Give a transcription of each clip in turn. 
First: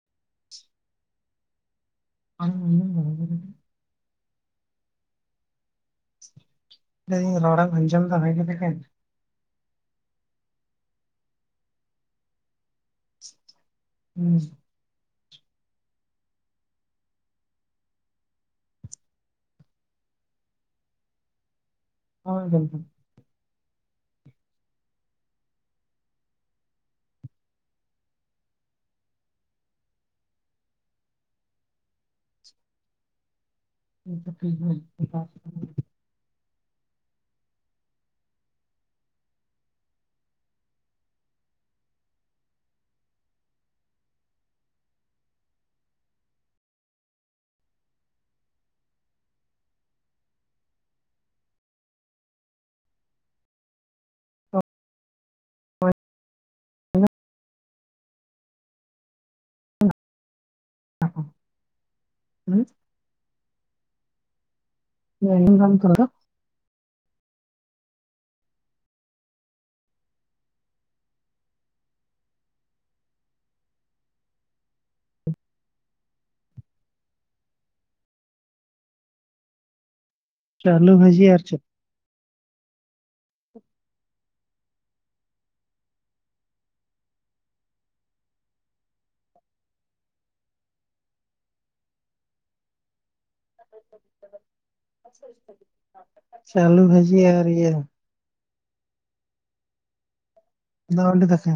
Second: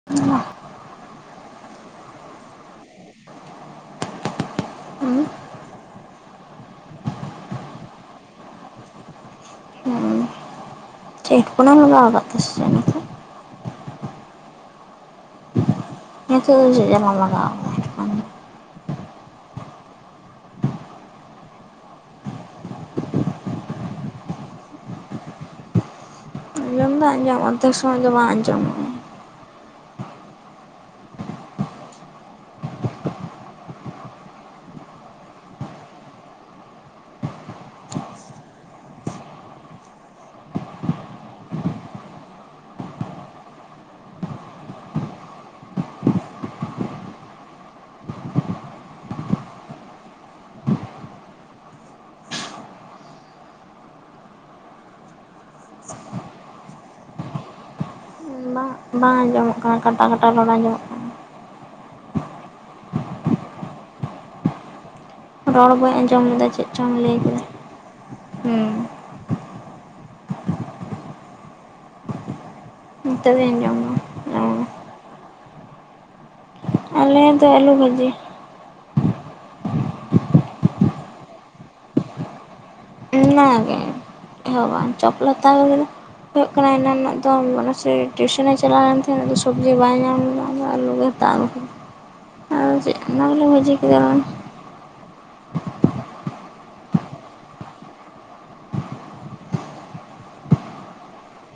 [inaudible] [inaudible] [inaudible] ᱦᱩᱸ? ᱞᱟᱹᱭ ᱫᱤᱧ ᱨᱚᱲᱮᱢ ᱟᱸᱡᱚᱢ ᱫᱟ ᱵᱷᱟᱜᱮ ᱞᱮᱠᱟ? ᱦᱩᱸ ᱴᱷᱤᱴ ᱦᱮᱰᱯᱷᱳᱱᱮᱢ ᱞᱟᱜᱟᱣ ᱠᱟᱜ ᱜᱮᱥᱮ? ᱦᱩᱸ᱾ ᱱᱤᱛᱚᱜ ᱫᱚ ᱪᱮᱫ ᱡᱟᱞᱟᱢ ᱞᱟᱜᱟᱣ ᱠᱟᱜᱼᱟ? ᱵᱟᱢ ᱟᱡᱚᱢ ᱫᱟ? ᱟᱸᱡᱚᱢ ᱫᱚ ᱟᱡᱚᱢᱚᱜ-ᱟ ᱚᱫᱫᱷᱮᱠ ᱥᱚᱢᱚᱭ ᱜᱮ ᱵᱟᱝ ᱟᱸᱡᱚᱢᱚᱜᱼᱟ᱾ [inaudible] [inaudible] ᱵᱟᱝ ᱵᱟᱝ ᱟᱸᱡᱚᱢᱚᱜ ᱠᱟᱱᱟ, ᱠᱟᱴᱟ ᱠᱟᱴᱟ ᱫᱚᱢᱮ ᱟᱸᱡᱚᱢᱚᱜ ᱠᱟᱱᱟ᱾ ᱦᱩᱸ? ᱨᱚᱲ ᱵᱟᱹᱧ ᱟᱸᱡᱚᱢ ᱞᱮᱫᱟ ᱪᱮᱫ ᱪᱚᱢ ᱞᱟᱹᱭ ᱠᱮᱫᱟ ᱦᱩᱸ᱾ ᱱᱤᱛᱚᱜ ᱫᱩᱧ ᱟᱡᱚᱢ ᱫᱟ ᱚᱸ᱾ ᱟᱞᱮ ᱫᱚ ᱟᱹᱞᱩ ᱵᱷᱟᱹᱡᱤ᱾ ᱟᱞᱩ ᱵᱷᱟᱹᱡᱤ ᱟᱨ ᱪᱮᱫ? ᱚᱱᱟ ᱜᱮ ᱪᱮᱫ ᱦᱚ ᱵᱟᱝ, ᱪᱚᱯ ᱞᱮ ᱦᱟᱛᱟᱣ ᱟᱜᱩ ᱠᱮᱫᱟ᱾ ᱦᱩᱭᱩᱜ ᱠᱟᱱᱟ ᱮᱱᱟᱱᱟᱜ ᱫᱚ ᱵᱚᱱᱚᱥᱥᱨᱤ ᱴᱤᱭᱩᱥᱚᱱᱮ ᱪᱟᱞᱟᱣ ᱞᱮᱱ ᱛᱟᱦᱮᱸ ᱟᱫᱚ ᱥᱚᱵᱽᱡᱤ ᱵᱟᱭ ᱧᱟᱢ ᱞᱮᱫᱟ, ᱟᱫᱚ ᱟᱞᱩᱜᱮ ᱦᱟᱛᱟᱣ ᱟᱜᱩ ᱠᱮᱫᱟ, ᱟᱫᱚ ᱪᱮᱫ ᱚᱱᱟ ᱜᱮᱞᱮ ᱵᱷᱟᱡᱤ ᱠᱮᱫᱟ᱾ ᱪᱮ ᱟᱞᱩ ᱵᱷᱟᱡᱤ ᱟᱨ ᱤᱭᱟᱹ ᱫᱟᱜ ᱢᱟᱹᱰᱤ ᱫᱟᱠᱟ?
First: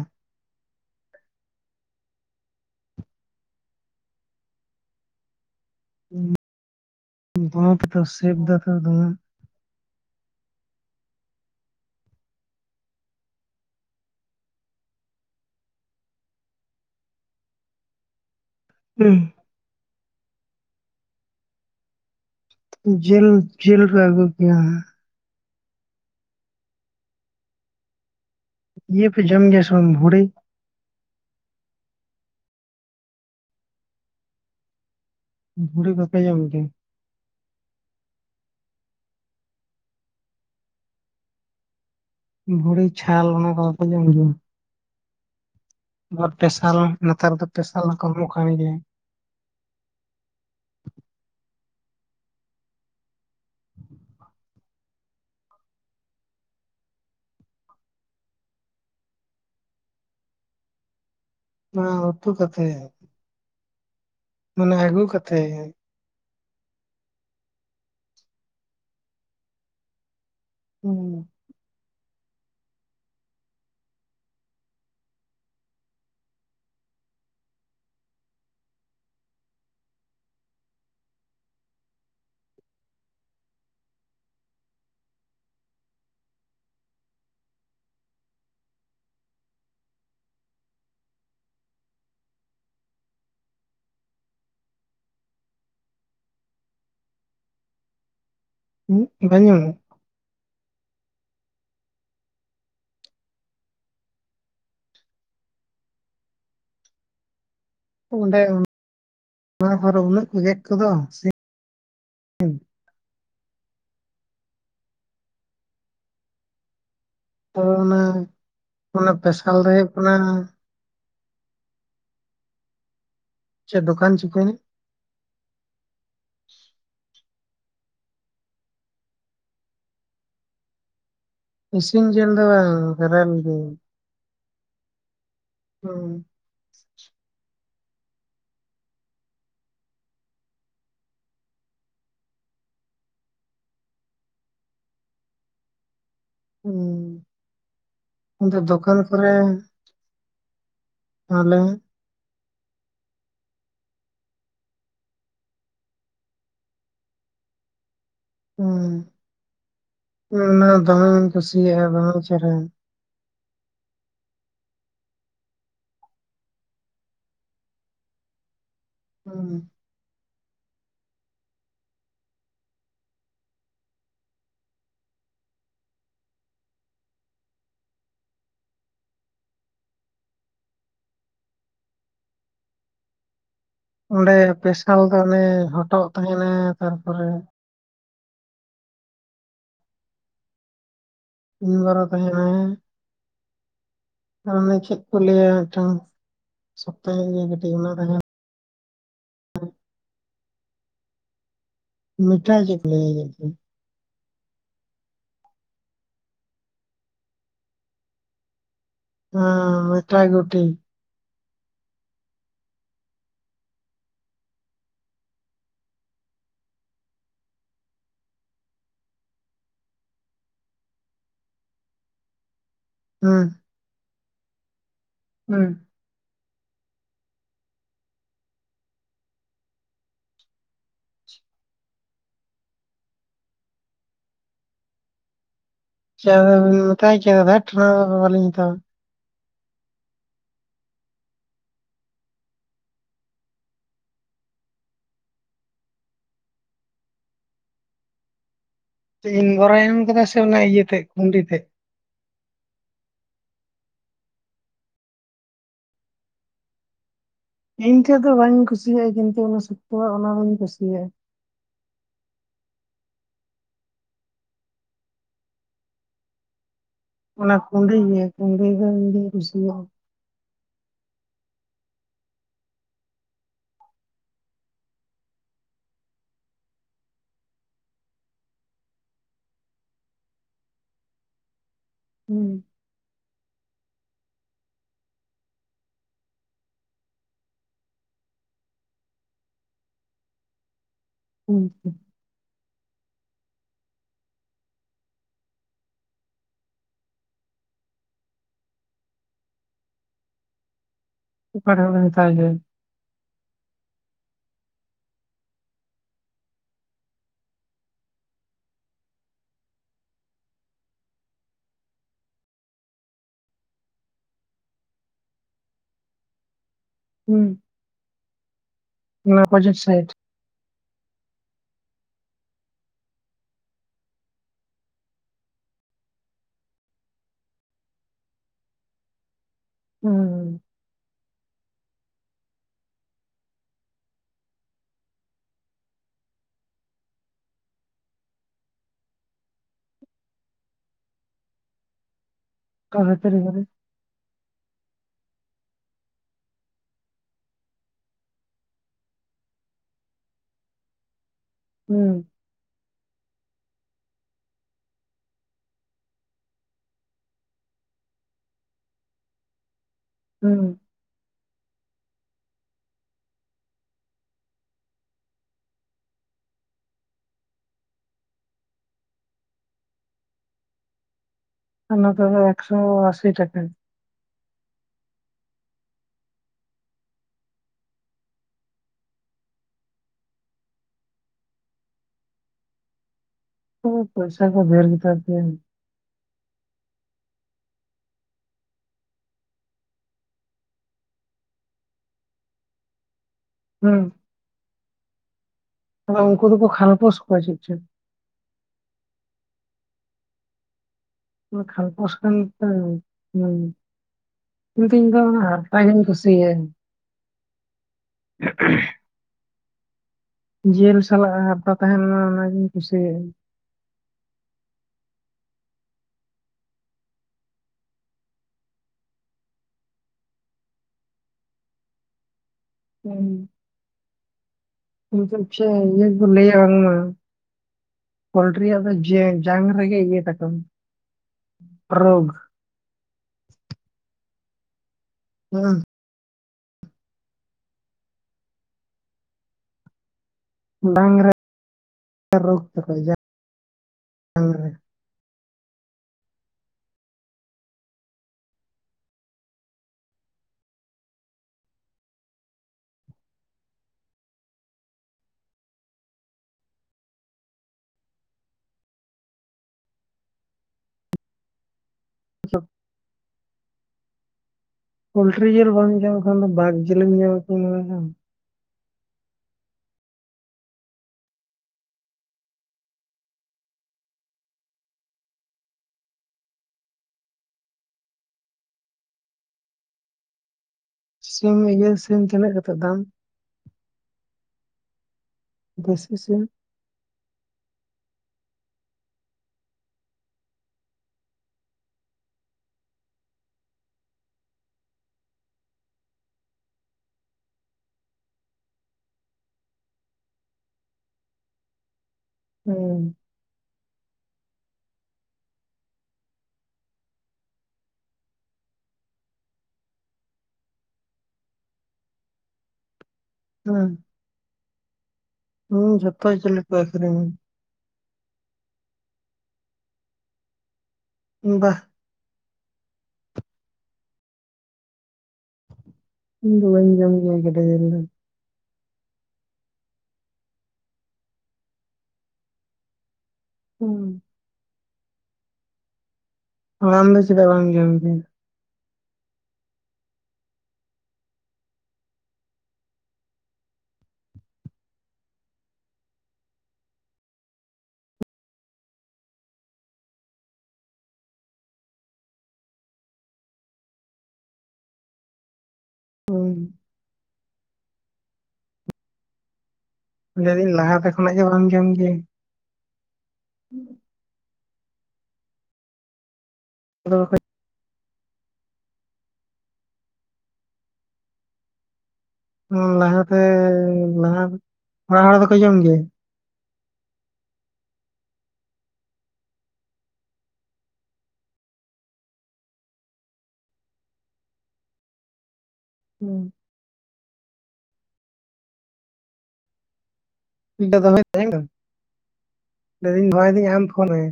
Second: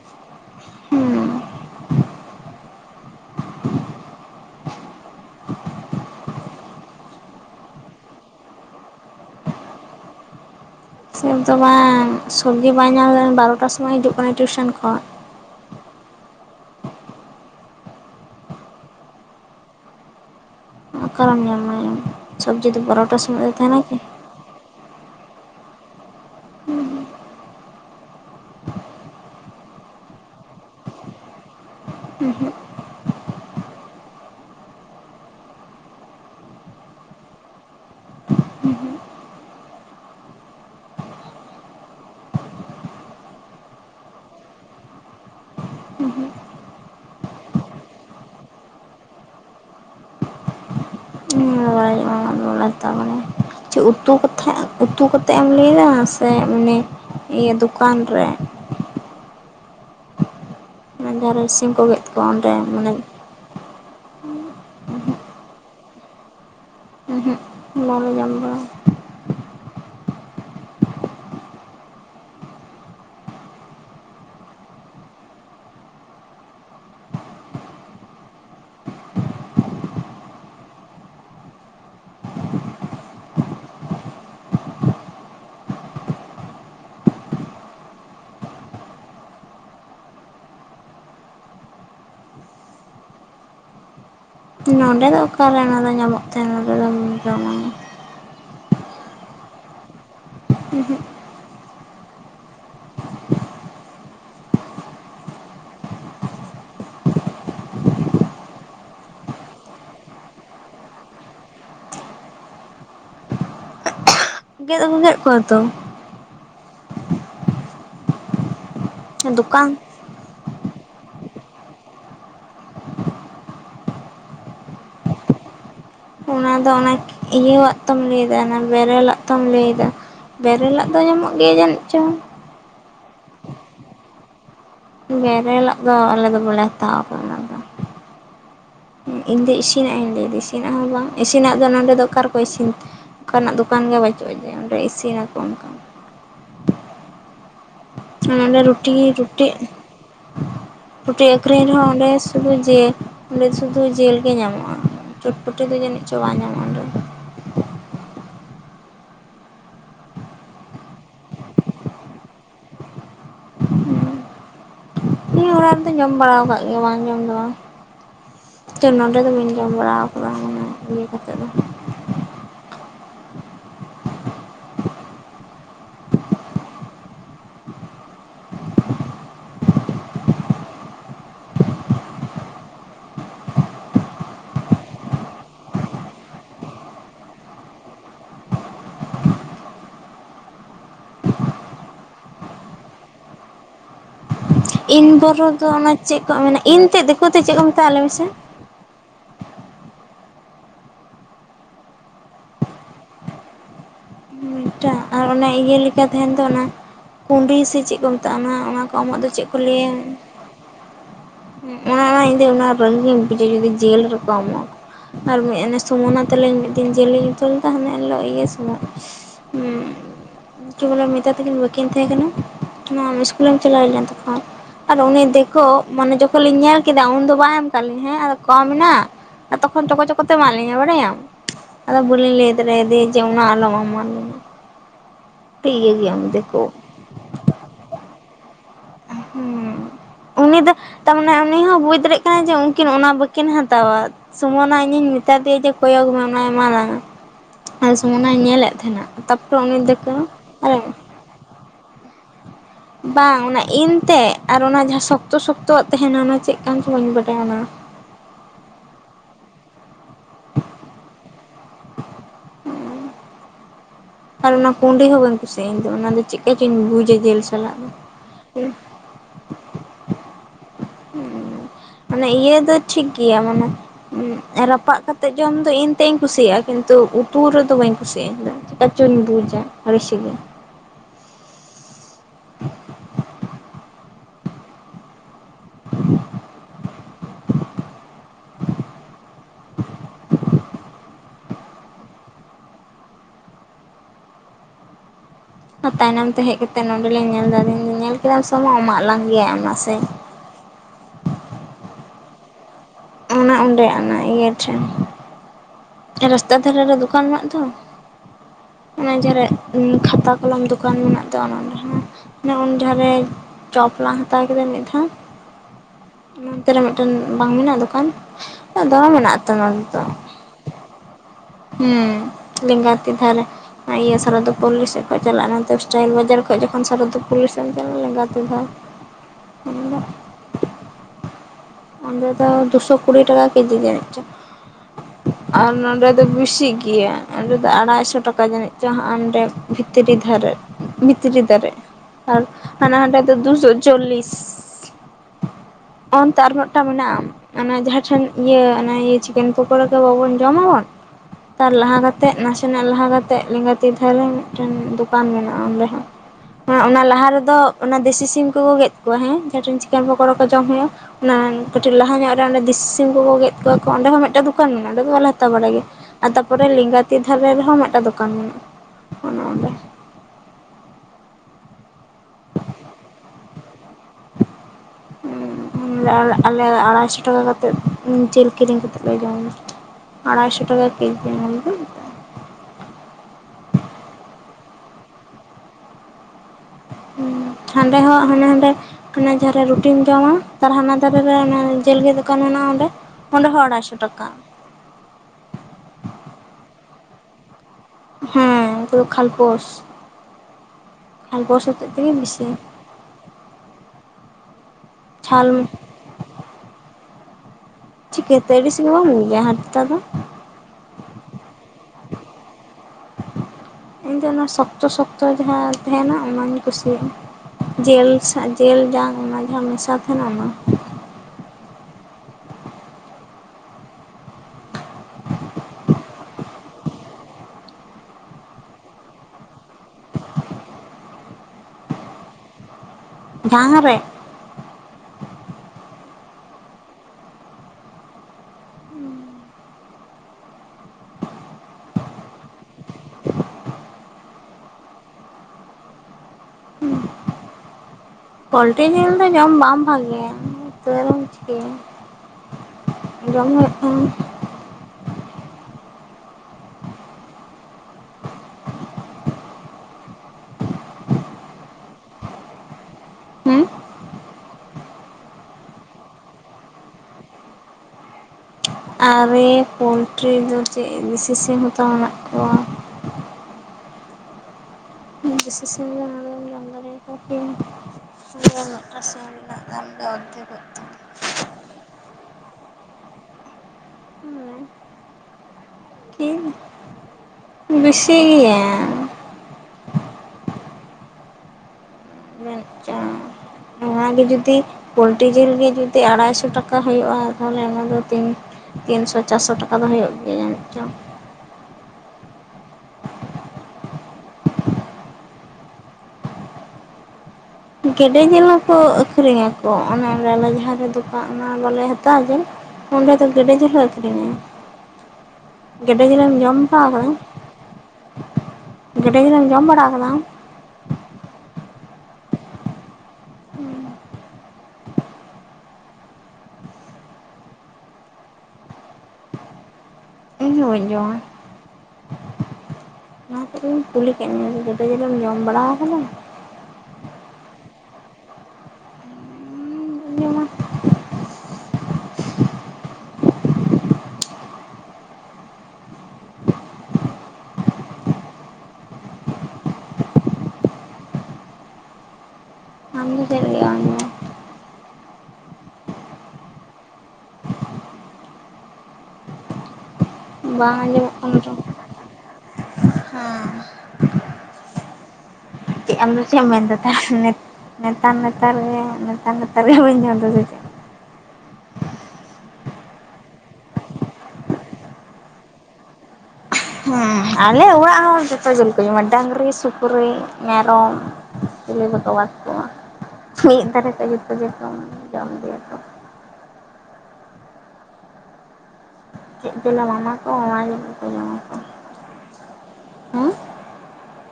ᱩᱸᱜ [unintelligible] ᱫᱟᱢᱮ ᱥᱮᱵ ᱫᱟᱛᱟ ᱫᱚᱢᱮ᱾ ᱥᱮᱵ ᱫᱚ ᱵᱟᱝ ᱥᱚᱵᱽᱡᱤ ᱵᱟᱭ ᱧᱟᱢ ᱞᱮᱱ ᱵᱟᱨᱚᱴᱟ ᱥᱩᱢᱚᱭ ᱦᱤᱡᱩᱜ ᱠᱟᱱᱟ ᱴᱤᱭᱩᱥᱮᱱ ᱠᱷᱚᱡ᱾ ᱦᱩᱸ᱾ ᱚᱠᱟᱨᱮᱢ ᱧᱟᱢᱟ ᱥᱚᱵᱽᱡᱤ ᱫᱚ ᱵᱚᱨᱚᱴᱟ ᱥᱚᱢᱚᱭ ᱫᱚ ᱛᱟᱸᱦᱮᱱᱟ ᱠᱤ᱾ ᱡᱟᱦᱟᱸ ᱤᱭᱟᱹ ᱯᱮ ᱡᱚᱢ ᱜᱮᱭᱟ ᱥᱤ ᱵᱷᱩᱸᱲᱤ? ᱩᱸᱦᱩᱜ᱾ ᱵᱷᱩᱸᱲᱤ ᱵᱟᱯᱮ ᱡᱚᱢ ᱜᱮᱭᱟ? ᱵᱷᱩᱸᱲᱤ ᱪᱷᱟᱞ ᱚᱱᱟ ᱠᱚ ᱵᱟᱯᱮ ᱡᱚᱢ ᱜᱮᱭᱟ? ᱟᱨ ᱯᱮᱥᱟᱞ ᱱᱮᱛᱟᱨ ᱫᱚ ᱯᱮᱥᱟᱞ ᱦᱚᱸᱠᱚ ᱮᱢᱚᱜ ᱠᱟᱱ ᱜᱮᱭᱟ᱾ ᱩᱱᱟᱹᱜ ᱵᱟᱭ ᱦᱟᱛᱟᱣ ᱵᱟᱲᱟᱭᱟ᱾ ᱪᱮᱫ ᱩᱛᱩ ᱠᱟᱛᱷᱟ ᱩᱛᱩ ᱠᱟᱛᱮᱫ ᱮᱢ ᱞᱟᱹᱭᱮᱫᱟ, ᱥᱮ ᱢᱟᱱᱮ ᱤᱭᱟᱹ ᱫᱚᱠᱟᱱ ᱨᱮ ᱢᱟᱱᱮ ᱡᱟᱦᱟᱸᱨᱮ ᱥᱤᱢ ᱠᱚ ᱚᱱᱟ ᱜᱮᱫ ᱠᱚᱣᱟ ᱩᱛᱩ ᱚᱸᱰᱮ ᱠᱟᱛᱮ ᱢᱟᱱᱮ ᱢᱟᱱᱮ ᱟᱹᱜᱩ ᱠᱟᱛᱮᱜ᱾ ᱩᱸᱦᱩᱜ᱾ ᱵᱟᱢ ᱟᱸᱡᱚᱢ ᱫᱟ? ᱦᱩᱸ᱾ ᱱᱚᱰᱮ ᱫᱚ ᱚᱠᱟᱨᱮ ᱚᱱᱟ ᱫᱚ ᱧᱟᱢᱚᱜ ᱛᱮ ᱱᱚᱰᱮ ᱫᱚᱢ ᱡᱚᱢᱟ᱾ ᱩᱸᱜ ᱵᱟᱭ ᱧᱟᱢᱚᱜ ᱩᱸᱦᱩᱜ᱾ ᱚᱸᱰᱮ [unintelligible] ᱚᱱᱟ ᱫᱷᱟᱨᱮ ᱩᱱᱟᱹᱜ ᱠᱚ ᱜᱮᱫ ᱠᱚᱫᱚ ᱥᱤᱢ᱾ ᱜᱮᱫ ᱫᱚᱠᱚ ᱜᱮᱫ ᱠᱚᱣᱟ ᱛᱚ, ᱛᱚ ᱚᱱᱟ ᱚᱱᱟ ᱯᱮᱥᱟᱞ ᱫᱚ ᱫᱚᱠᱟᱱ ᱦᱩᱭᱩᱜ ᱠᱟᱱᱟ ᱪᱮᱫ ᱫᱚᱠᱟᱱ ᱪᱤᱠᱟᱹᱭᱱᱟ? ᱚᱱᱟ ᱫᱚ ᱚᱱᱟ ᱤᱭᱟᱹᱜ ᱛᱚᱢ ᱞᱟᱹᱭᱫᱟ ᱚᱱᱟ ᱵᱮᱨᱮᱞ ᱟᱜ ᱛᱚᱢ ᱞᱟᱹᱭᱫᱟ? ᱵᱮᱨᱮᱞᱟᱜ ᱫᱚ ᱧᱟᱢᱚᱜ ᱜᱮᱭᱟ ᱡᱟᱹᱱᱤᱡ ᱤᱥᱤᱱ ᱪᱚᱝ ᱡᱮᱞ ᱫᱚ ᱵᱟᱝ ᱵᱮᱨᱮᱞ᱾ ᱵᱮᱨᱮᱞᱟᱜ ᱫᱚ ᱟᱞᱮ ᱫᱚ ᱵᱟᱞᱮ ᱦᱟᱛᱟᱣᱼᱟ ᱚᱱᱟ ᱫᱚ᱾ ᱤᱧᱫᱚ ᱤᱥᱤᱱᱟᱜ ᱤᱧ ᱞᱟᱹᱭᱫᱟ ᱤᱥᱤᱱᱟᱜ ᱦᱚᱸ ᱵᱟᱝ ᱤᱥᱤᱱᱟᱜ ᱫᱚ ᱱᱚᱸᱰᱮ ᱫᱚ ᱚᱠᱟᱟᱨ ᱠᱚ ᱤᱥᱤᱱ? ᱚᱱᱠᱟᱱᱟᱜ ᱫᱚᱠᱟᱱ ᱜᱮ ᱵᱟᱹᱪᱩᱜᱼᱟ ᱡᱮ ᱚᱸᱰᱮ ᱤᱥᱤᱱᱟᱠᱚ ᱚᱱᱠᱟ᱾ ᱩᱸ ᱱᱚᱰᱮ ᱚᱱᱛᱮ ᱫᱚᱠᱟᱱ ᱠᱚᱨᱮ [unintelligible] ᱟᱞᱮ ᱟᱠᱷᱨᱤᱧ ᱨᱮᱦᱚᱸ ᱚᱸᱰᱮ ᱥᱩᱫᱷᱩ ᱡᱮᱞ ᱚᱸᱰᱮ ᱥᱩᱫᱷᱩ ᱡᱮᱞ ᱜᱮ ᱧᱟᱢᱚᱜᱼᱟ, ᱪᱚᱴ ᱯᱚᱴ ᱫᱚ ᱡᱟᱹᱱᱤᱡ ᱪᱚ ᱵᱟᱝ ᱧᱟᱢᱚᱜᱼᱟ ᱚᱸᱰᱮ ᱫᱚ᱾ ᱩᱸ ᱚᱱᱟ ᱫᱚᱢᱮᱧ ᱠᱩᱥᱤᱭᱟᱜᱼᱟ, ᱫᱚᱢᱮ ᱪᱮᱦᱨᱟ ᱤᱧ ᱚᱲᱟᱜ ᱨᱮᱫᱚ ᱡᱚᱢ ᱵᱟᱲᱟ ᱠᱟᱫ ᱜᱮᱭᱟ ᱵᱟᱝ ᱡᱚᱢ ᱫᱚ ᱵᱟᱝ ᱱᱚᱰᱮ ᱫᱚ ᱵᱟᱹᱧ ᱦᱩᱸ, ᱡᱚᱢ ᱵᱟᱲᱟ ᱠᱟᱫᱟ ᱤᱭᱟᱹ ᱠᱟᱛᱮᱫ ᱫᱚ᱾ ᱚᱸᱰᱮ ᱯᱮᱥᱟᱞ ᱫᱚ ᱚᱱᱮ ᱦᱚᱴᱚᱜ ᱛᱟᱸᱦᱮᱱᱟ ᱛᱟᱨᱯᱚᱨᱮ ᱤᱱᱵᱚᱨᱚ ᱛᱟᱦᱮᱸᱱᱟ᱾ ᱪᱮᱫ ᱤᱱ ᱠᱚ ᱵᱚᱨᱚ ᱞᱟᱹᱭᱟ ᱫᱚ ᱢᱤᱫᱴᱟᱝ ᱚᱱᱟ ᱪᱮᱫ ᱠᱚ ᱢᱮᱱᱟ ᱤᱱ ᱛᱮᱫ ᱥᱚᱯᱛᱟᱦᱮ ᱫᱤᱠᱩᱛᱮ ᱜᱮ ᱪᱮᱫ ᱠᱚ ᱠᱟᱹᱴᱤᱡ ᱚᱱᱟ ᱢᱮᱛᱟᱜᱼᱟ ᱞᱮ ᱛᱟᱦᱮᱱᱟ ᱢᱮᱥᱮ? ᱢᱤᱴᱷᱴᱟ ᱪᱮᱫᱠᱚ ᱞᱟᱹᱭᱟ ᱡᱟᱱᱤᱪ᱾ ᱢᱤᱫᱴᱟᱜ? ᱟᱨ ᱚᱱᱟ ᱤᱭᱟᱹ ᱞᱮᱠᱟ ᱛᱟᱸᱦᱮᱱ ᱫᱚ, ᱚᱱᱟ ᱠᱩᱸᱰᱤ ᱥᱮ ᱪᱮᱫ ᱠᱚ ᱢᱮᱛᱟᱜᱼᱟ ᱚᱱᱟ ᱚᱱᱟ ᱠᱚ ᱚᱢᱚᱜ ᱫᱚ ᱪᱮᱫ ᱠᱚ ᱞᱟᱹᱭᱟ? ᱨᱩᱴᱤ ᱚᱱᱟ ᱚᱱᱟ ᱤᱧ ᱫᱚ ᱚᱱᱟ ᱨᱟᱹᱜᱤᱧ ᱵᱩᱡᱟ ᱡᱩᱫᱤ ᱡᱮᱞ ᱨᱮᱠᱚ ᱮᱢᱚᱜ-ᱟ᱾ ᱟᱨ ᱢᱤᱫ ᱮᱱᱮ ᱥᱚᱢᱩᱱᱟ ᱛᱟᱞᱤᱧ ᱢᱤᱫ ᱫᱤᱱ ᱡᱞᱤᱧ ᱩᱛᱩ ᱞᱮᱫᱟ ᱦᱟᱸᱱᱮ ᱤᱱᱞᱳᱜ ᱤᱭᱟᱹ ᱥᱩᱢᱳᱜ [unintelligible] ᱠᱤ ᱵᱚᱞᱮ ᱢᱮᱛᱟ ᱛᱟᱹᱠᱤᱱ ᱵᱟᱹᱠᱤᱱ ᱛᱟᱦᱮᱸ ᱠᱟᱱᱟ? ᱟᱢ ᱦᱮᱸ ᱮᱥᱠᱩᱞᱮᱢ ᱪᱟᱞᱟᱣ ᱞᱮᱱ ᱛᱚᱠᱷᱚᱱ, ᱟᱨᱚ ᱩᱱᱤ ᱦᱩᱸ ᱫᱮᱞᱳ ᱢᱟᱱᱮ ᱡᱚ ᱟᱫᱚ ᱞᱤᱧ ᱧᱮᱞ ᱠᱮᱫᱟ ᱩᱱᱫᱚ ᱵᱟᱭ ᱢᱮᱛᱟᱜ ᱞᱤᱧ ᱦᱮᱸ ᱟᱫᱚ ᱠᱚᱢ ᱱᱟ ᱟᱨ ᱛᱠᱷᱚᱱ ᱪᱳᱠᱳ ᱪᱳᱠᱳ ᱛᱮ ᱮᱢᱟᱜ ᱞᱤᱧᱟ ᱵᱟᱲᱟᱭᱟᱢ᱾ ᱟᱫᱚ ᱵᱟᱹᱞᱤᱧ ᱞᱟᱹᱭ ᱫᱟᱲᱮᱭ ᱫᱤ ᱡᱮ ᱚᱱᱟ ᱟᱞᱚᱢ ᱮᱢᱟᱣ ᱞᱤᱧᱟ, ᱴᱷᱤᱠ ᱜᱮᱭ ᱪᱮ ᱚᱱᱟ ᱫᱚᱵᱤᱱ ᱢᱮᱛᱟ ᱠᱮᱭᱟᱛᱚ ᱫᱷᱮᱴ ᱚᱱᱟ ᱫᱚ ᱵᱟᱞᱤᱧ ᱦᱟᱛᱟᱣᱟ᱾ ᱦᱩᱸ ᱩᱱᱤ ᱫᱚ ᱛᱟᱨᱢᱟᱱᱮ ᱩᱱᱤ ᱦᱚᱸ ᱵᱩᱡᱽ ᱫᱟᱲᱮᱜ ᱠᱟᱱᱟ ᱡᱮ ᱩᱱᱠᱤᱱ ᱚᱱᱟ ᱵᱟᱹᱠᱤᱱ ᱦᱟᱛᱟᱣᱟ᱾ ᱥᱩᱢᱚᱱᱟ ᱤᱧᱤᱧ ᱢᱮᱛᱟ ᱫᱮᱭᱟ ᱡᱮ ᱠᱚᱭᱚᱜ ᱢᱮ ᱚᱱᱟᱭ ᱮᱢᱟᱣᱞᱟᱝᱟ, ᱟᱨ ᱥᱩᱢᱚᱱᱟᱭ ᱧᱮᱞᱮᱫ ᱛᱟᱸᱦᱮᱱᱟ᱾ ᱤᱱᱵᱚᱨᱚᱭ ᱮᱢ ᱠᱟᱫᱟ ᱥᱮ ᱚᱱᱟ ᱤᱭᱟᱹ ᱛᱮᱜ ᱠᱩᱰᱸᱤ ᱛᱮᱜ? ᱵᱟᱝ ᱚᱱᱟ ᱤᱱ ᱛᱮᱜ ᱟᱨ ᱚᱱᱟ ᱡᱟᱦᱟᱸ ᱥᱚᱠᱛᱚ ᱥᱚᱠᱛᱚᱣᱟᱜ ᱛᱟᱸᱦᱮᱱᱟ ᱚᱱᱟ ᱪᱮᱫ ᱠᱟᱱᱪᱟ ᱵᱟᱹᱧ ᱵᱟᱰᱟᱭᱟ ᱚᱱᱟ᱾ ᱤᱱ ᱴᱷᱮᱡ ᱫᱚ ᱵᱟᱹᱧ ᱠᱩᱥᱤᱭᱟᱜ-ᱟ, ᱠᱤᱱᱛᱩ ᱚᱱᱟ ᱥᱚᱠᱛᱚᱣᱟᱜ ᱚᱱᱟ ᱫᱚᱧ ᱠᱩᱥᱤᱭᱟᱜ-ᱟ᱾ ᱩᱸ ᱟᱨ ᱚᱱᱟ ᱠᱩᱸᱰᱤ ᱦᱚᱸ ᱵᱟᱹᱧ ᱠᱩᱥᱤᱭᱟᱜ-ᱟ, ᱤᱧ ᱫᱚ ᱚᱱᱟ ᱫᱚ ᱪᱮᱫᱠᱟ ᱪᱚᱧ ᱵᱩᱡ ᱚᱱᱟ ᱠᱩᱸᱰᱤ ᱜᱮ ᱠᱩᱸᱰᱤ ᱫᱚ ᱤᱧ ᱫᱩᱧ ᱠᱩᱥᱤᱭᱟᱜ-ᱟ᱾ ᱢᱟᱱᱮ ᱤᱭᱟᱹ ᱫᱚ ᱴᱷᱤᱠ ᱜᱮᱭᱟ, ᱢᱟᱱᱮ ᱚᱸ ᱨᱟᱯᱟᱜ ᱠᱟᱛᱮᱜ ᱡᱚᱢ ᱫᱚ ᱤᱱ ᱛᱮᱫ ᱤᱧ ᱠᱩᱥᱤᱭᱟᱜ-ᱟ, ᱠᱤᱱᱛᱩ ᱩᱛᱩ ᱨᱮᱫᱚ ᱵᱟᱹᱧ ᱠᱩᱥᱤᱭᱟᱜ-ᱟ ᱤᱧ ᱫᱚ᱾ ᱪᱮᱠᱟ ᱪᱩᱧ ᱵᱩᱡᱟ ᱟᱹᱲᱤ ᱥᱮᱜᱮ᱾ ᱦᱩᱸ᱾ [inaudible] ᱦᱩᱸ᱾ ᱟ ᱛᱟᱭᱱᱚᱢ ᱛᱮ ᱦᱮᱡ ᱠᱟᱛᱮ ᱱᱚᱸᱰᱮ ᱞᱤᱧ ᱧᱮᱞᱫᱟᱞᱤᱧ ᱧᱮᱞ ᱠᱮᱫᱟᱢ ᱥᱚᱢᱚ ᱮᱢᱟᱜᱞᱟᱝ ᱜᱮᱭᱟᱭ ᱚᱱᱟ ᱥᱮ᱾ ᱚᱠᱟᱨᱮ ᱵᱚᱞᱮᱢ ᱢᱮᱛᱟᱭ ᱜᱮ᱾ ᱚᱱᱟ ᱚᱸᱰᱮ ᱚᱱᱟ ᱤᱭᱟᱹ ᱴᱷᱮᱱ᱾ ᱨᱟᱥᱛᱟ ᱫᱷᱟᱨᱮ ᱨᱮ ᱫᱚᱠᱟᱱ ᱢᱮᱱᱟᱜ ᱫᱚ, ᱚᱱᱮ ᱡᱟᱦᱟᱸ ᱨᱮ ᱠᱷᱟᱛᱟ ᱠᱚᱞᱚᱢ ᱫᱚᱠᱟᱱ ᱢᱮᱱᱟᱜ ᱫᱚ ᱚᱱᱮ ᱚᱸᱰᱮ, ᱚᱱᱮ ᱩᱱ ᱡᱟᱸᱦᱟᱨᱮ ᱪᱚᱯ ᱞᱟᱝ ᱦᱟᱛᱟᱣ ᱠᱮᱫᱟ ᱢᱤᱫ ᱫᱷᱟᱣ [inaudible] ᱱᱚᱱᱛᱮ ᱨᱮ ᱢᱤᱫᱴᱮᱱ ᱦᱩᱸ ᱵᱟᱝ ᱢᱮᱱᱟᱜ-ᱟ ᱫᱚᱠᱟᱱ ᱟᱫᱚ ᱢᱮᱱᱟᱜ ᱚᱱᱟ ᱛᱟᱢᱟ ᱚᱯᱚᱡᱤᱴ ᱱᱤᱛᱚᱜ ᱥᱟᱭᱤᱰ ᱦᱩᱸ ᱞᱮᱸᱜᱟᱛᱤ ᱫᱷᱟᱨᱮ ᱤᱭᱟᱹ ᱥᱟᱨᱟᱚᱫ ᱯᱚᱞᱞᱤ ᱥᱮᱫ ᱠᱷᱡ ᱪᱟᱞᱟᱜ ᱚᱱᱮ ᱚᱱᱛᱮ ᱥᱴᱟᱭᱤᱞ ᱵᱟᱡᱟᱨ ᱠᱷᱚᱱ ᱡᱚᱠᱷᱚᱱ ᱥᱟᱨᱟᱚᱫᱟᱯ ᱯᱚᱞᱞᱤ ᱥᱮᱫᱮᱢ ᱪᱟᱞᱟᱜ ᱞᱮᱸᱜᱟ ᱛᱤ ᱫᱷᱟ [inaudible] ᱦᱩᱸ ᱚᱸᱰᱮ ᱫᱚ ᱫᱩᱥᱚ ᱠᱩᱲᱤ ᱴᱟᱠᱟ ᱠᱮᱡᱤ ᱡᱟᱹᱱᱤᱡ ᱪᱚ᱾ ᱟᱨ ᱱᱚᱰᱮ ᱫᱚ ᱵᱮᱥᱤ ᱜᱮᱭᱟ ᱚᱸᱰᱮ ᱫᱚ ᱟᱲᱟᱭᱥᱚ ᱴᱟᱠᱟ ᱡᱟᱹᱱᱤᱡ ᱪᱚᱸ ᱦᱟᱸᱜ ᱚᱱᱰᱮ ᱵᱷᱤᱛᱨᱤ ᱫᱷᱟᱨᱮ ᱵᱷᱤᱛᱨᱤ ᱫᱷᱟᱨᱮ ᱟᱨ ᱦᱟᱱᱮ ᱚᱠᱟ ᱦᱟᱸᱰᱮ ᱫᱚ ᱵᱷᱤᱛᱨᱤ ᱠᱚᱨᱮ ᱫᱩᱥᱚᱼᱼ ᱪᱚᱞᱞᱤᱥ᱾ ᱚᱱᱛᱮ ᱟᱨ ᱢᱤᱫᱴᱟᱝ ᱢᱮᱱᱟᱜ-ᱟ, ᱚᱱᱟ ᱡᱟᱦᱟᱸ ᱴᱷᱮᱱ ᱤᱭᱟᱹ ᱚᱱᱟᱹ ᱪᱤᱠᱮᱱ ᱯᱚᱠᱚᱲᱟ ᱟᱫᱚ ᱵᱟᱵᱚᱱ ᱡᱚᱢᱟᱵᱚᱱ ᱛᱟᱨ ᱞᱟᱦᱟ ᱦᱩᱸ ᱠᱟᱛᱮᱜ ᱱᱟ ᱥᱮᱱᱟᱜ ᱞᱟᱦᱟ ᱠᱟᱛᱮᱜ ᱞᱮᱸᱜᱟᱛᱤ ᱫᱷᱟᱨᱮ ᱢᱤᱫᱴᱮᱱ ᱫᱚᱠᱟᱱ ᱢᱮᱱᱟᱜ-ᱟ ᱚᱸᱰᱮ ᱦᱚᱸ᱾ ᱚᱱᱟ ᱞᱟᱦᱟ ᱨᱮᱫᱚ ᱚᱱᱟ ᱫᱮᱥᱤ ᱥᱤᱢ ᱠᱚᱠᱚ ᱜᱮᱫ ᱠᱚᱣᱟ ᱦᱮᱸ ᱡᱟᱸᱦᱟᱴᱷᱮᱱ ᱪᱤᱠᱮᱱ ᱯᱚᱠᱚᱲᱟ ᱠᱚ ᱦᱩᱸ ᱡᱚᱢ ᱦᱩᱭᱩᱜ-ᱟ, ᱚᱱᱟ ᱠᱟᱹᱴᱤᱡ ᱞᱟᱦᱟ ᱧᱚᱜ ᱨᱮ ᱚᱸᱰᱮ ᱫᱮᱥᱤ ᱥᱤᱢ ᱠᱚᱠᱚ ᱜᱮᱫ ᱠᱚᱣᱟ ᱚᱸᱰᱮ ᱦᱚᱸ ᱢᱤᱫᱴᱟᱝ ᱫᱚ ᱫᱚᱠᱟᱱ ᱢᱮᱱᱟᱜᱼᱟ ᱚᱸᱰᱮ ᱫᱚ ᱵᱟᱞᱮ ᱦᱟᱛᱟᱣ ᱵᱟᱲᱟᱭ ᱜᱮᱭᱟ ᱟᱨ ᱛᱟᱯᱚᱨᱮ ᱞᱮᱸᱜᱟᱛᱤ ᱫᱷᱟᱨᱮ ᱨᱮᱦᱚᱸ ᱢᱤᱫᱴᱟᱝ ᱫᱚᱠᱟᱱ ᱢᱮᱱᱟᱜ-ᱟ᱾ ᱚᱱᱟ ᱚᱸᱰᱮ᱾ ᱱᱚᱛᱮᱫᱚ ᱮᱠᱥᱚ ᱟᱥᱤ ᱴᱟᱠᱟ᱾ ᱦᱩᱸ ᱟ ᱟᱞᱮ ᱟᱲᱟᱭᱥᱚ ᱴᱟᱠᱟ ᱠᱟᱛᱮᱫ ᱡᱤᱞ ᱠᱤᱨᱤᱧ ᱠᱟᱛᱮᱫ ᱞᱮ ᱡᱚᱢ ᱜᱮᱭᱟ᱾ ᱟᱲᱟᱭᱥᱚ ᱴᱟᱠᱟ ᱠᱮᱡᱤ, ᱮᱢ ᱫᱚ ᱟᱯᱮ ᱫᱚ ᱯᱚᱭᱥᱟ ᱠᱚ ᱵᱷᱮᱨ ᱜᱮᱛᱟ ᱯᱮᱭᱟ᱾ ᱦᱩᱸ ᱦᱟᱸᱰᱮ ᱦᱚᱸ ᱦᱟᱸᱱᱮ ᱦᱟᱸᱰᱮ ᱦᱟᱱᱮ ᱡᱟᱦᱟᱸ ᱨᱮ ᱨᱩᱴᱤᱧ ᱡᱚᱢᱟ ᱛᱟᱨ ᱦᱟᱱᱟ ᱫᱷᱟᱨᱮ ᱨᱮ ᱚᱱᱮ ᱡᱮᱞ ᱜᱮᱫ ᱫᱚᱠᱟᱱ ᱢᱮᱱᱟᱜ-ᱟ ᱚᱸᱰᱮ, ᱚᱸᱰᱮ ᱦᱚᱸ ᱟᱰᱦᱟᱭᱥᱚ ᱦᱩᱸ ᱴᱟᱠᱟ᱾ ᱛᱟᱦᱚᱞᱮ ᱩᱱᱠᱩ ᱫᱩᱠᱩ ᱠᱷᱟᱨᱞᱯᱳᱥ ᱠᱚᱣᱟ ᱪᱮᱫ ᱪᱚᱝ? ᱦᱮᱸ ᱩᱱᱠᱩ ᱫᱚ ᱠᱷᱟᱞ ᱯᱳᱥ᱾ ᱚᱱᱟ ᱠᱷᱟᱞ ᱛᱮᱜᱮ ᱯᱚᱥ ᱠᱷᱟᱱ ᱵᱮᱥᱤ ᱛᱚ ᱦᱩᱸ ᱠᱤᱱᱛᱩ ᱤᱧ ᱫᱚ ᱚᱱᱟ ᱪᱷᱟᱞ ᱦᱟᱨᱛᱟ ᱜᱤᱧ ᱠᱩᱥᱤᱭᱟᱹᱧ᱾ ᱪᱤᱠᱟᱹᱛᱮ ᱟᱹᱰᱤᱥ ᱜᱮ ᱵᱟᱢ ᱵᱩᱡ-ᱟ ᱦᱟᱨᱛᱟ ᱫᱚ? ᱡᱮᱞ ᱥᱟᱞᱟᱜ ᱦᱟᱨᱛᱟ ᱛᱟᱸᱦᱮᱱ ᱢᱟ ᱚᱱᱟᱜᱮᱧ ᱠᱩᱥᱤᱭᱟᱜ ᱤᱧ ᱾ ᱤᱧ ᱫᱚ ᱚᱱᱟ ᱥᱚᱠᱛᱚ ᱥᱚᱠᱛᱚ ᱡᱟᱦᱟᱸ ᱛᱟᱸᱦᱮᱱᱟ ᱚᱱᱟᱧ ᱠᱩᱥᱤᱭᱟᱜᱼᱟ ᱾ ᱡᱮᱞ ᱥᱟᱜ ᱡᱮᱞ ᱡᱟᱝ ᱚᱱᱟ ᱡᱟᱦᱟᱸ ᱢᱮᱥᱟ ᱛᱟᱸᱦᱮᱱᱟ ᱚᱱᱟ ᱾ ᱦᱩᱸ᱾ ᱢᱩᱪᱟᱹᱫ ᱤᱪᱷᱟ ᱤᱭᱟᱹ ᱠᱚ ᱞᱟᱹᱭᱟ ᱟᱨ ᱚᱱᱟ ᱾ ᱯᱳᱞᱴᱨᱤᱭᱟᱜ ᱫᱚ ᱡᱮ ᱡᱟᱝ ᱨᱮᱜᱮ ᱤᱭᱟᱹ ᱛᱟᱠᱚ ᱨᱳᱜᱽ ᱾ ᱰᱟᱝ ᱨᱮ? ᱦᱩᱸ ᱾ ᱰᱟᱝᱨᱮ ᱨᱳᱜᱽ ᱛᱟᱠᱚ, ᱡᱟ ᱡᱟᱝ ᱨᱮ ᱾ ᱯᱳᱞᱴᱨᱤ ᱡᱤᱞ ᱫᱚ ᱡᱚᱢ ᱵᱟᱝ ᱵᱷᱟᱜᱮᱭᱟ, ᱛᱟᱹ ᱨᱮᱦᱚᱢ ᱪᱤᱠᱟᱹᱭᱟ ᱾ ᱡᱚᱢ ᱦᱩᱭᱩᱜ ᱠᱟᱱᱟ᱾ [inaudible] ᱦᱩᱸ ᱾ ᱯᱳᱞᱴᱨᱤ ᱡᱤᱞ ᱵᱟᱢ ᱧᱟᱢ ᱠᱷᱟᱱ ᱫᱚ ᱵᱟᱜᱽ ᱡᱤᱞ ᱮᱢ ᱧᱟᱢ ᱠᱷᱟᱱ [unintelligible] ᱾ ᱟᱹᱣᱨᱤ ᱯᱳᱞᱴᱨᱤ ᱫᱚ ᱪᱮᱫ ᱫᱮᱥᱤ ᱥᱤᱢ ᱦᱚᱸᱛᱚ ᱢᱮᱱᱟᱜ ᱠᱚᱣᱟ ᱾ ᱫᱮᱥᱤ ᱥᱤᱢ ᱜᱮ [unintelligible] ᱦᱮᱸ ᱱᱟᱠᱦᱟ ᱥᱮᱱ ᱨᱮᱱᱟᱜ ᱠᱟᱱ ᱫᱚ ᱚᱫᱦᱮᱠ ᱠᱚᱛᱮ ᱾ ᱥᱤᱢ ᱤᱭᱟᱹ ᱥᱤᱢ ᱛᱤᱱᱟᱹᱜ ᱠᱟᱛᱮᱜ ᱫᱟᱢ? ᱥᱤᱢ ᱵᱮᱥᱤ ᱜᱮᱭᱟ ᱾ ᱡᱟᱹᱱᱤᱡ ᱪᱚᱝ ᱱᱚᱣᱟ ᱜᱮ ᱡᱩᱫᱤ ᱯᱳᱞᱴᱨᱤ ᱡᱤᱞ ᱜᱮ ᱡᱩᱫᱤ ᱟᱨᱟᱭᱥᱚ ᱴᱟᱠᱟ ᱦᱩᱭᱩᱜᱼᱟ ᱛᱟᱦᱚᱞᱮ ᱚᱱᱟ ᱫᱚ ᱛᱤᱱ ᱛᱤᱱᱥᱚ ᱪᱟᱨᱥᱚ ᱴᱟᱠᱟ ᱫᱚ ᱦᱩᱭᱩᱜ ᱜᱮᱭᱟ ᱡᱟᱹᱱᱤᱡ ᱪᱚᱝ᱾ ᱦᱩᱸ᱾ ᱜᱮᱰᱮ ᱡᱮᱞ ᱦᱚᱸᱠᱚ ᱟᱹᱠᱷᱨᱤᱧᱟᱠᱚ ᱚᱱᱟ ᱨᱮ ᱟᱞᱮ ᱡᱟᱦᱟᱸᱨᱮ ᱫᱚᱠᱟ ᱚᱱᱟ ᱵᱟᱞᱮ ᱦᱟᱛᱟᱣᱟ ᱡᱮ ᱚᱸᱰᱮ ᱫᱚ ᱜᱮᱰᱮ ᱡᱤᱞ ᱦᱚᱸ ᱦᱩᱸ ᱟᱹᱠᱷᱨᱤᱧᱟᱭ᱾ ᱦᱩᱸ ᱜᱮᱰᱮ ᱡᱤᱞ ᱡᱷᱚᱛᱚ ᱮᱢ ᱡᱚᱢ ᱠᱚ ᱵᱟᱣ ᱟᱠᱟᱫᱟ ᱟᱹᱠᱷᱨᱤᱧᱟ ᱜᱮᱰᱮ ᱡᱤᱞ ᱮᱢ ᱡᱚᱢ ᱵᱟᱲᱟᱣ ᱟᱠᱟᱫᱟᱢ? ᱵᱟᱦ᱾ ᱦᱩᱸ᱾ ᱤᱧ ᱫᱚ ᱵᱟᱹᱧ ᱡᱚᱢ ᱜᱤᱭᱟ ᱜᱮᱰᱮ ᱡᱤᱞ ᱫᱚ ᱾ ᱤᱧ ᱦᱚᱸ ᱵᱟᱹᱧ ᱡᱚᱢᱟ ᱚᱱᱟ ᱛᱮ ᱜᱮᱧ ᱦᱩᱸ ᱠᱩᱞᱤ ᱠᱮᱫ ᱢᱮᱭᱟ ᱵᱩᱡᱷᱟᱹᱣ ᱾ ᱛᱟᱹᱣ ᱨᱮᱦᱚᱸᱢ ᱡᱚᱢ ᱵᱟᱲᱟ ᱟᱠᱟᱫᱟ? ᱟᱨ ᱟᱢ ᱫᱚ ᱪᱮᱫᱟᱜ ᱵᱟᱢ ᱡᱚᱢ ᱜᱮᱭᱟ? ᱵᱟᱹᱧ ᱡᱚᱢᱟ᱾ ᱟᱢ ᱫᱚ ᱪᱮᱫ ᱞᱟᱹᱜᱤᱫ ᱵᱟᱢ ᱡᱚᱢᱟ? ᱦᱩᱸ᱾ ᱞᱟᱹᱭ ᱫᱤᱧ ᱞᱟᱦᱟᱛᱮ ᱠᱷᱚᱱᱟᱜ ᱜᱮ ᱵᱟᱢ ᱡᱚᱢ ᱜᱮᱭᱟ? ᱦᱚᱸ ᱪᱮᱫ ᱟᱢ ᱫᱚ ᱪᱮᱫ ᱮᱢ ᱢᱮᱱᱫᱟ? ᱱᱮᱛᱟᱨ ᱟᱫᱚ ᱵᱟᱠᱷᱟᱡ ᱱᱮᱛᱟᱨ ᱱᱮᱛᱟᱨ ᱜᱮ ᱱᱮᱛᱟᱨ ᱱᱮᱛᱟᱨ ᱜᱮ ᱵᱟᱹᱧ ᱡᱚᱢᱫᱟ ᱥᱮ ᱪᱮᱫ? ᱞᱟᱦᱟᱛᱮ ᱞᱟᱦᱟ ᱚᱲᱟᱜ ᱦᱚᱲ ᱫᱚᱠᱚ ᱡᱚᱢ ᱜᱮ᱾ ᱦᱮᱸ ᱟᱞᱮ ᱚᱲᱟᱜ ᱦᱚᱲ ᱡᱚᱛᱚ ᱡᱤᱞ ᱠᱚ ᱡᱚᱢᱟ ᱰᱟᱝᱨᱤ ᱥᱩᱠᱨᱤ ᱢᱮᱨᱚᱢ ᱾ ᱪᱤᱞᱤ ᱦᱚ ᱵᱟᱠᱚ ᱵᱟᱫ ᱠᱚᱣᱟ ᱢᱤᱫ ᱫᱷᱟᱨᱮ ᱛᱮ ᱡᱚᱛᱚ ᱡᱚᱛᱚᱢ ᱡᱚᱢ ᱤᱫᱤᱭᱟᱠᱚ ᱾ ᱦᱩᱸ᱾ ᱪᱮᱫ ᱛᱮᱞᱮ ᱢᱟᱢᱟ ᱫᱚᱦᱚᱭ [unintelligible] ᱞᱟᱹᱭ ᱫᱟᱹᱧ ᱦᱮᱸ ᱫᱚᱦᱚᱭᱫᱟᱹᱧ ᱟᱢ ᱯᱷᱳᱱᱟ ᱢᱮ᱾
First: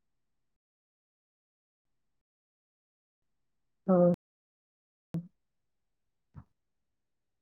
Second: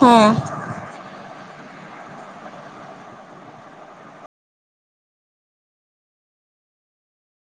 ᱦᱮᱸ᱾ ᱦᱳ᱾